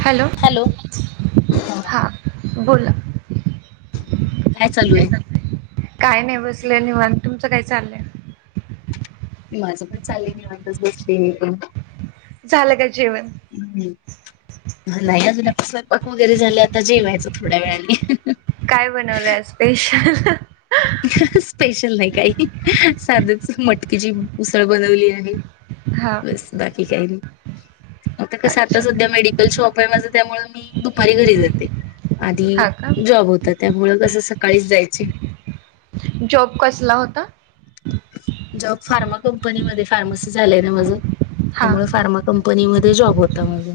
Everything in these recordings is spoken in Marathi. हॅलो हा हां बोला. काय चालूयेय. सगळ निवांत, तुमच काय चाललंय? माझं पण चाललंय मी अत्ताच बसलेय मी पण. झालं का जेवण हुं हां नाहीयं अजून स्वैपाक वगैरे झालं आता जेवायचं थोड्या वेळांनी काय बनवलंय स्पेशल? [unintelligible] स्पेशल नाही काही साधच मटकीेची उसळ बनवली आहे. हा बस बाकी काय नाही. आता कसं आता अच्छा सध्या मेडिकल शॉप आहे माझं त्यामुळे मी दुपारी घरी जाते. आधी हा का जॉब होता त्यामुळ कसं सकाळीच जायची. जॉब कसला होता. जॉब फार्मा कंपनीमध्ये फार्मसी झालंय ना! माझं. हा त्यामुळे फार्मा कंपनी मध्ये जॉब होता माझा.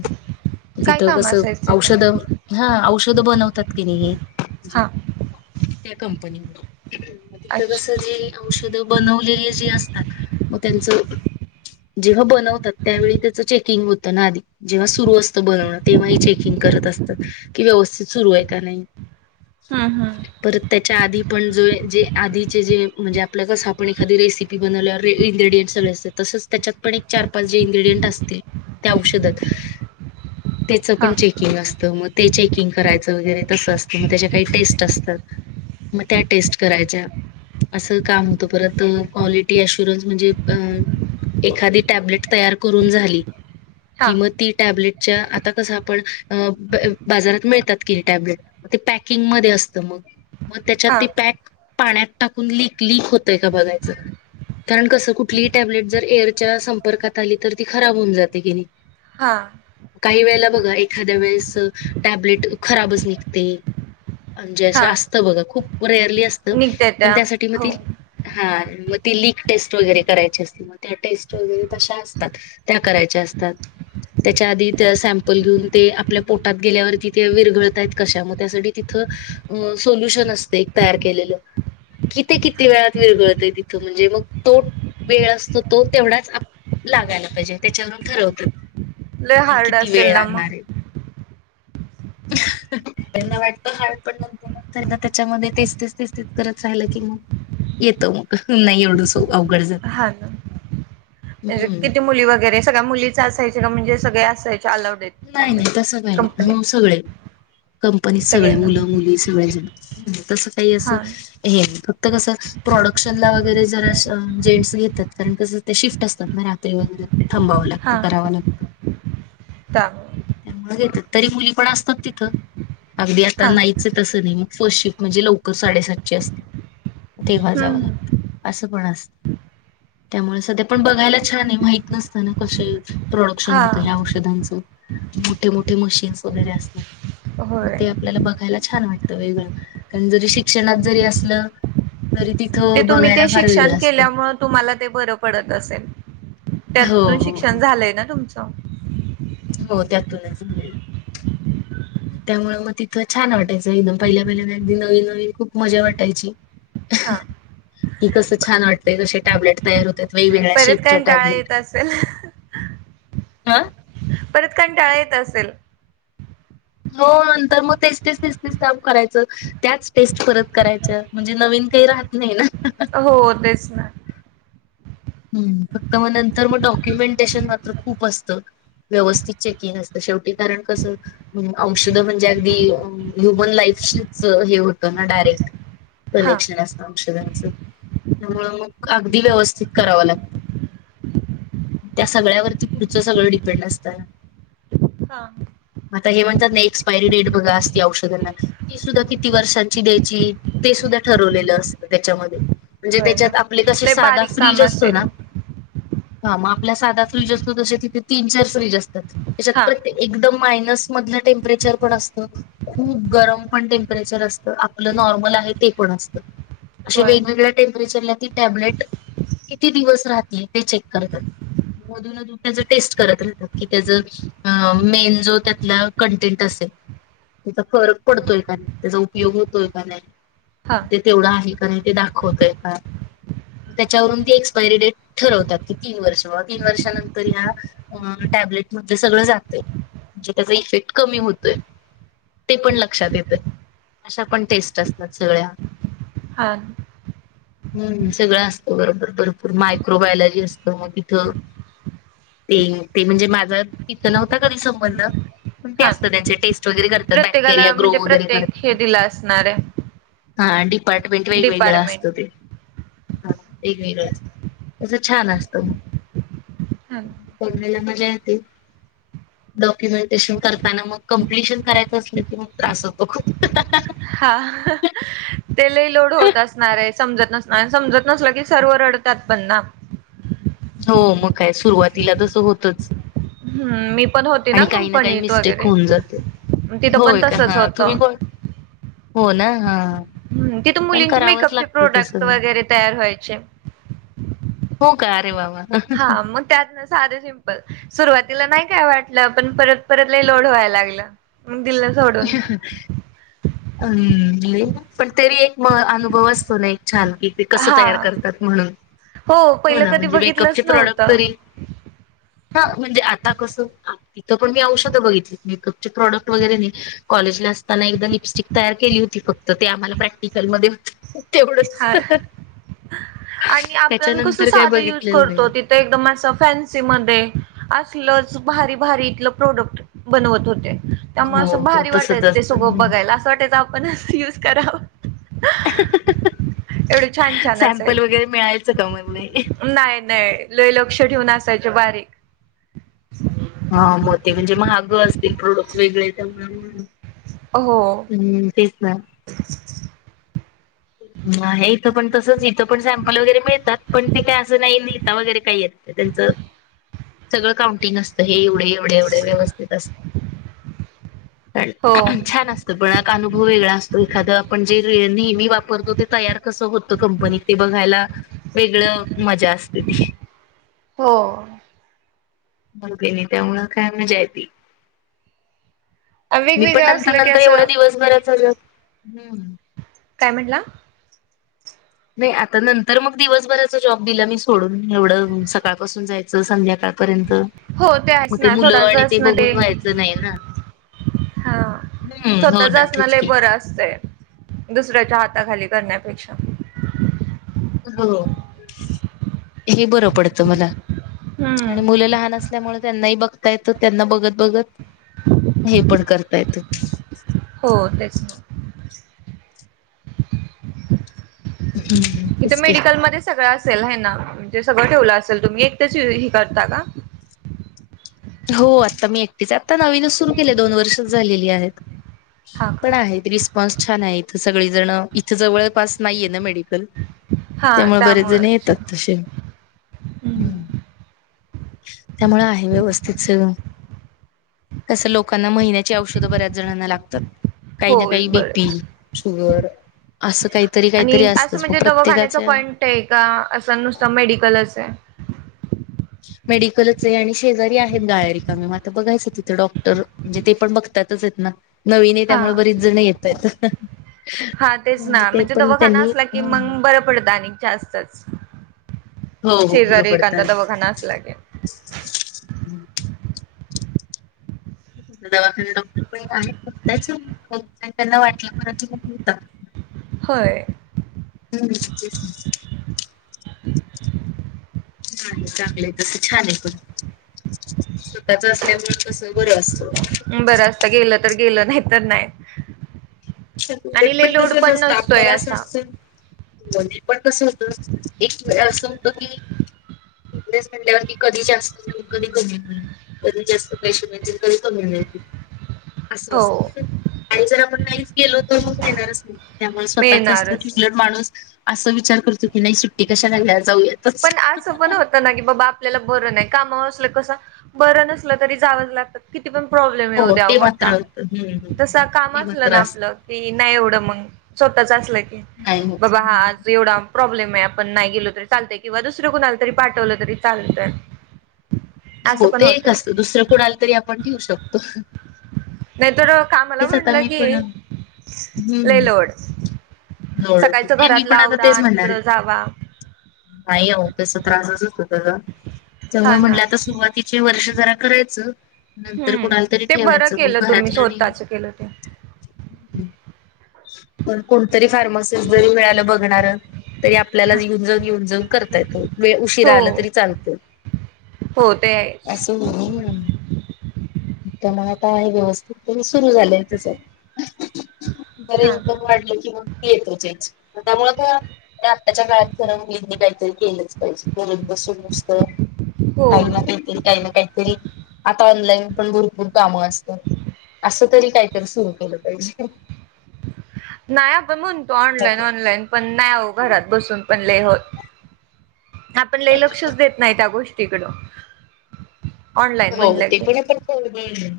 काय तिथं काम कस असायचं औषध तिथं हां औषध बनवतात किनी [unintelligible] हा त्या कंपनीमध्ये मग तिंथ कसे अच्छा जे औष ध बनवलेली जे असतात मग त्यांच जेव्हा बनवतात त्यावेळी त्याच चेकिंग होतं ना आधी जेव्हा सुरू असतं बनवणं तेव्हा चेकिं ग करत असतात कि व्यवस्थित सुरू आहे का नाही. हां हां. परत त्याच्या आधी पण जे- जे आधीचे जे म्हणजे आपल्या कसं आपण एखादी रेसिपी बनवल्यावर इनग्रेडीयंट सगळे अस तसच त्याच्यात पण एक चार पाच जे इनग्रेडियंट असते. त्या औषधांत तेच हा पण चेकंग असत मग ते चे किंग करायचं वगैरे तसं असतं मग त्याज्या काही टेस्ट असतात. मग त्या टेस्ट करायच्या असं. काम होत परत क्वालिटीअशुरनस् म्हणजे एखादी टॅब्लेट तयार करून झाली हा कि मग ती टॅबले टच्या आता कसं आपण अं बं बाजारात मिळतात कि टॅब्लेट ते पॅकिंग मध्ये असतं मग मग त्याच्यात हा ते पॅक पाण्यात टाकून लिक लिक होतय का बघायचं. कारण कसं कुठलीही टॅबलेट जर एअरच्या संपर्कात आली तर ती खराब होऊन जाते कीनी हां. काही वेळेला बघा एखाद्या वेळेस टॅबलेट खराबच निघते. म्हणजे हा असतं बघ खूप रेअरली असत निघत्या पण त्या त्यासाठी मग ती हो हां. हां मग ती लिक टेस्ट वगैरे करायची असते मग त्या टेस्ट वगैरे तशा असतात त्या करायच्या अस. तात त्याच्या आधी ते सॅम्पल घेऊन ते आपल्या पोटात गेल्यावर तिथे विरघळतायत कशा मग त्यासाठी तिथं. मग सोलुशन असते तयार केलेले. किती किती वेळात विरगळतंय तिथं म्हणजे मग तो वेळ असतो तो तेवढाच आ लागायला पाहिजे त्याच्यावरून ठरवतात लय कि हार्ड किती असेल वेळ ना मग लागणारयें. ह. त्यांना वाटत हा पण नंतर नंतर ना त्याच्यामध्ये तेच तेच तेच तेच करत राहिलं की मग येतो मग नाही एवढं सप हा ना म्हणजे हम्म किती मुली वगैरे सगळ्या मुलीच असायचे का म्हणजे सगळे असायचे. अलाउड आहेत तिथं नाही नाही म्हणजे तसं काही कंपनीत हो सगळे कंपनीत सगळे सगळ्यांना मुलं मुली सगळे जण. ह् तसं काही असं हां हे फक्त तर कसं प्रोडक्शनला वगैरे जर जेंट्स घेतात कारण कसं ते शिफ्ट असतात मग रात्री वगैरे थांबावं लागतं हां करावं लागतं. त्यामुळे त्यामुळं घेतात तरी मुली पण असतात तिथं, अगदी आता हां नाहीच तस नाही. फर्स्ट शिफ्ट म्हणजे लवकर साडेसातची असते तेव्हा जावं हम्म. लागतं असं. त्यामुळे सध्या पण बघायला छान आहे. माहित नसत ना कसे प्रोडक्शन हां होतं या्या औषधांचं मोठे मोठे मशीन्स वगैरे असतात. मग होय ते आपल्याला बघायला छान वाटते. वेगळं कारण जरी शिक्षणात जरी असलं. तरी ते तिथं तुम्ही बघायला ते फार शिक्षण वेगळं असतं केल्यामुळे तुम्हाला ते बरं पडत असेल. हो त्यातून हो हो शिक्षण झालंय ना तुमचं. हो त्यातूनच झा. त्यामुळे मग तिथं छान वाटायचं एकदम पहिल्या पहिल्या ना अगदी नवीन नवीन खूप मजा वाटायची. हा की कस छान वाटते क टॅबलेट तयार होते. वेगवेगळ्या परत शेपच्या कंटाळा टॅबलेट येत असेल हा. परत कंटाळा येत असेल. हो नंतर मग तेच तेच काम करायचं त्याच टेस्ट परत करायच म्हणजे नवीन. काही राहत नाही ना. हो तेच ना हम्म फक्त मग नंतर मग डॉक्युमेंटेशन मात्र खूप असतं. व्यवस्थित चेकिंग असत शेवटी कारण कस औषध म्हणजे अगदी ह्युमन लाई. हेत ना डायरेक्ट. हा कनेक्शन अस औषधांच त्यामूळ मग अगदी व्यवस्थित. कराव लागत. त्या सगळ्यावरती पुढचं सगळं डिपेंड असतं. हा. आता हे म्हणतात नाही एक्सपायरी डेट बघा असते औषधांना ती सुद्धा किती वर्षांची द्यायची. ते सुद्धा ठरवलेलं असतं त्याच्यामध्ये. म्हणजे होय ना त्याच्यात आपले कसे लय साध बारीक काम असेल. हा मग आपला साधा फ्रीज असतो तसे तिथे तीन चार फ्रीज असतात. त्याच्यात हा प्रत्ये एकदम फायनस मधले टेंपरेचर पण असतं. खूप गरम पण टेम्परेचर असतं. आपलं नॉर्मल आणि ते पण असतं. असे होय वेगवेगळ्या टेंपरेचरला ती टॅबलेट किती दिवस राहतील ते चेक करतात. मधून अधून त्याज टेस्ट करत राहतात. की त्याज अ मेन जो त्यातला कंटेंट अस त्याचा फरक पडतोय का नाही, त्याचा उपयोग होतोय का नाही. हा ते तेवढं आहे का नाही ते दाखवतय का. त्याच्यावरून ते एक्पायरी डेट ठरवत्यात की तीन वर्ष बाबा, तीन वर्षानंतर ह्या टॅबलेट सगळ जातय, त्याचा इफेक्ट कमी होतोय. ते पण लक्षात येतं. अशा पण टेस्ट असतात सगळ्या. हा. हम्म सगळं असतं बरोबर भरपूर मायक्रोबायलॉजी असत मग इथं. ते ते म्हणजे माझा तिथं नव्हता कधी संबंध. पण ते हा असत त्यांचे टेस्ट वगैरे करतात. प्रत्येकाला बॅक्टेरिया ग्रो म्हणजे वगैरे प्रत्येक हे करतात. दिला असणार आहे हा डिपार्टमेंट वेगवेगळं असतं डिपार्टमेंट ते. वेगवेगळ अस तस छान असत हां मग ते डॉक्युमेंटेशन करताना मग कं्प्लटिशन करायचं असल्या क मग त्रास होतो. हा ते लही लोड होत असणार आहे समजत नसणार समजत नसल की सर्व रड ात पण ना हो मग काय सुरुवातीला तस होतच. हम्म मी पण होती आणि काही ना काही कंपनीत मिस्टेक वगैरे होऊन जाते. तिथं पण होय का तसच हा तुम्ही होतं कोण हो ना हा हम् तिथं पण मुलींचे करावंच मेकअपचे लागतं प्रोडक्ट तसं. वगैरे तयार व्हायचे. हो का अरे वावा हा मग त्यात ना साधे सिम्पल सुरुवातीला नाही काय वाटलं पण परत परत ल लोड व्हायला लागलं म दिलं सोडून अम्म पण तरी एक म अनुभव असतो ना एक छान की ते कसं हा तयार करतात म्हणून हो पहिलं ना कधी म्हणजे बघितलंच मेकअपचे प्रॉडक्ट नव्हतं तरी? ह म्हणजे आता कसं तिथं पण मी औषधं बघितली मेकअपचे प्रॉडक्ट वगैरे कॉले लिपस्टिक तयार केली होती फक्त ते आम्हाला प्रॅक्टिकल एवढच हा आणि आपण कसं साध यूज करतो नाही तिथं एकदम असं फॅन्सी म अस क्लच भारी भारी इथलं प्रोडक्ट बनवत होते. त्यामुळे हो असं हो भारी तसच वाटायचं ते असत सगळं बघायला असं वाटायचं आपण युज कराव छान सॅमपल असायचे वगैरे मिळायचं का म नाही नाही लय लक्ष ठेऊून असायचे बारीक हा मोठ म्हणजे महाग असतील प्रोडक्ट वेगळे त्यामुळे हो हम्म तेच ना इथं पण तसच. इथं पण सॅम्पल वगैरे मिळतात पण ते काय असं नाही नेहता वगैरे काही येत. त्यांच सगळं काउंटिंग असत हेवढ. एवढे एवढे व्यवस्थित असतं. हो छान असत पण- वेगळा असतो एखाद आपण जे नेहमी- तो तयार कस होत कंपनीत ते बघायला वेगळ मजा असते ती. हो. त्यामुळे काय मजा येती. मी पण वेगवेगळं नंतर असलं की नंतर एवढा असं दिवसभरच- काय म्हटलं? नाही आता नंतर मग दिवसभराचा जॉब दिला मी सोडून. एवढं सकाळपासून जायचं संध्याकाळ र्यंत हो मग आहेच ते ना मुलं स्वतःच आणि ते असणं बघून व्हायचं नाही ना. हा हम्म हो स्वतःच ना असणं तेच लय की. बरं असतंय दुसऱ्याच्या हाताखाली करण्यापेक्षा. हे बरं पडत मला. आणि हम्म मुलं लहान असल्यामुळे त्यांनाही बघता येतं. त्यांना बघत बघत हे पण करता येत. हो तेच म. हम्म तिथे तेच की मेडिकलमध्येध्ये सगळं असेल हाय ना. ते सगळं ठेवलं असेल तुम्ही एक तरच हे करता का? हो आता मी एकटीच आता नवीनच सुरू केले दोन वर्षच झालेली आहेत. हा का पण आहेत रिस्पॉन्स छान आहे इथ सगळी जण इथ जवळपास नाहीये ना. हा त्यामुळे बरेच जण त्यामुळेच येतात तसे. हम्म. हम्. त्यामुळे आहे व्यवस्थित सगळं. कसं लोकांना महिन्या- औषध बऱ्याच जणांना लातात काही हो ना काही बीपी बरंच शुगर - आणि असं म्हणजे दवाखान्याच प्रत्येकाच्या पॉइंट आहे का असं नुसतं मेडिकलच आहे? मेडिकलच आहे आणि शेजारी आहेत गाळे रिकामे मग आता बघायचं तिथे डॉक्टर. म्हणजे ते पण बघतातच- नवीन आहे हा त्यामुळे बरीच जण येतायत. हा तेच ना म्हणजे दवाखाना असला की मग हो बरं पडत आणि जास्तच. हो बरं शेजारी पडतं एखादा दवाखाना असला कि दवाखान्यात डॉक्टर पण आहेत. त्याच त्यांना वाटल म्हणजे मग काय- होय. हम्. चांगलं आहे तसं छान आहे पण स्वतःच असल्यामुळे कस बरं असत. बरं असत गेलं तर गेलं नाही तर नाही. आणि लय उघटपट लोड तसच पण असतं नसतोय आपल्यालाच असं असा असतं- पण कसं होत एक वेळ असं होत की बिझनेस मम्हणल्या वरती कधी जास्त मिळल, कधी कमी मिळेल कधी जास्त पैसे मिळतील कधी कमी मिळतील. अस हो असत आणि जर आपण नाहीच गेलो तर मग येणारच नाही- त्यामुळे स्वतःच असलं कि मिळणारच नाही उलट माणूस असं विचार करतो की नाही सुट्टी कशा घ्याल. पण असं पण होत ना की बाबा आपल्याला बरं नाही- कामावर असल कस बरं नसल तरी जावंच लागतं किती पण प्रॉब्लेम येऊ हो द्या ते मोठा मात्र होतं हम्म हम्म, तस हम्म. काम ते असलं मात्र ना असत आपलं कि नाही एवढं मग स्वतःच असलं की नाही होत बाबा हा आज एवडा प्रॉब्लेम आहे आपण नाही गेलो तरी चालतय किंवा दुसरं कुणाला तरी पाठवलं तरी चालतं. हो ते एक असत दुसरं कोणाला तरी आपण घेऊ शकतो. नाहीतर कामाला तेच आता म्हणलं मी की पण लई हम्म लोड जोडवतो सकाळच नाही मी घरातला पण आता आवरा तेच आणि म्हणणार तिकड आहे. जावा नाही हो तस त्रासच होत होता ग. जवळ हा ना म्हटलं आता सुरुवातीचे वर्ष जरा करायचं. नंतर हम्म कुणाला तरी ते बरं ठेवायचं मग केलं तुम्ही घरातल्यानी स्वतःच केलं ते पण कोणतरी फार्मासिस जरी मिळाल बघणार तरी आपल्याला येऊन जाऊन येऊन जाऊन करता येतो वेळ उशीिरा हो आलं तरी चालतं हो ते आहेच अससं हो त्यामुळे आता आहे व्यवस्थित पण सुरु झालंय तसं बरे हा इन्कम वाढलं किंवा येतोचेच त्यामुळं आता आताच्या काळात खर मुलींनी काहीतरी केलंच पाहिजे घरात बसून बसून हो काही ना काहीतरी काही ना काहीतरी आता ऑनलाईन पण भरपूर कामंअसतात असं तरी काहीतरी सुरू केलं पाहिजे नाही आपण म्हणतो ऑनलाईन ऑनलाईन पण नाही आहो घरात बसून पण लई होत आपण लई लक्षच देत नाही त्या गोष्टीकडं ऑनलाईन हो म्हणलं ते की पण आपण कोणेन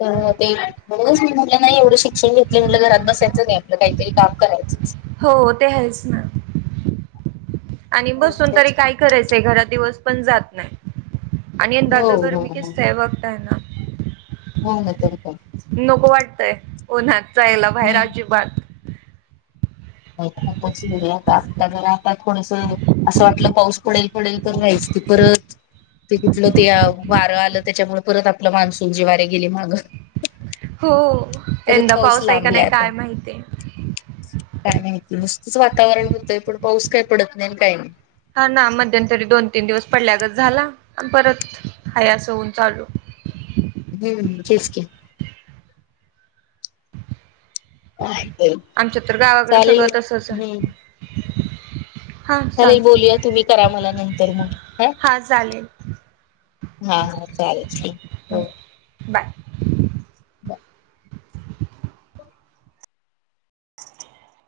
तर ते म्हटलं नाही एवढं शिक्षण घेतले म्हटलं घरात बसायचं नाही आपलं काहीतरी काम करायचंच हो ते हायच ना आणि हो बसून तरी काय करायचंय घरात दिवस पण जात नाही आणि दादा बर हो मी हो कीचताय बघताय ना हो ना तरी पण नको वाटतय उन्हात जायला बाहेर अजिबात नाय खूपच वेगळा ताप जरा आता थोडस असं वाटलं पाऊस पडेल पडेल तर नायच टिपुरच ते तिथलं ते वारं आलं त्याच्यामुळे परत आपलं मान्सून जी वारे गेले मागं हो परत यंदा पाऊस आहे का नाही लांबलाय आता काय माहिती काय माहिती नुसतच वातावरण होतंय पण पाऊस काही पडत नाही काही नाही हा ना मध्यंतरी दोन तीन दिवस पडल्यागच झाला परत हाय अस ऊन चालू हम्म टेस्टी अ आमच्या तर गावाकडे चालेल सगळं तसंच हम्म... आहे हा चालेल चालतंय बोलूया तुम्ही करा मला नंतर मग ह. हां चालेल हा हा चालेल हो... बाय [unintelligible]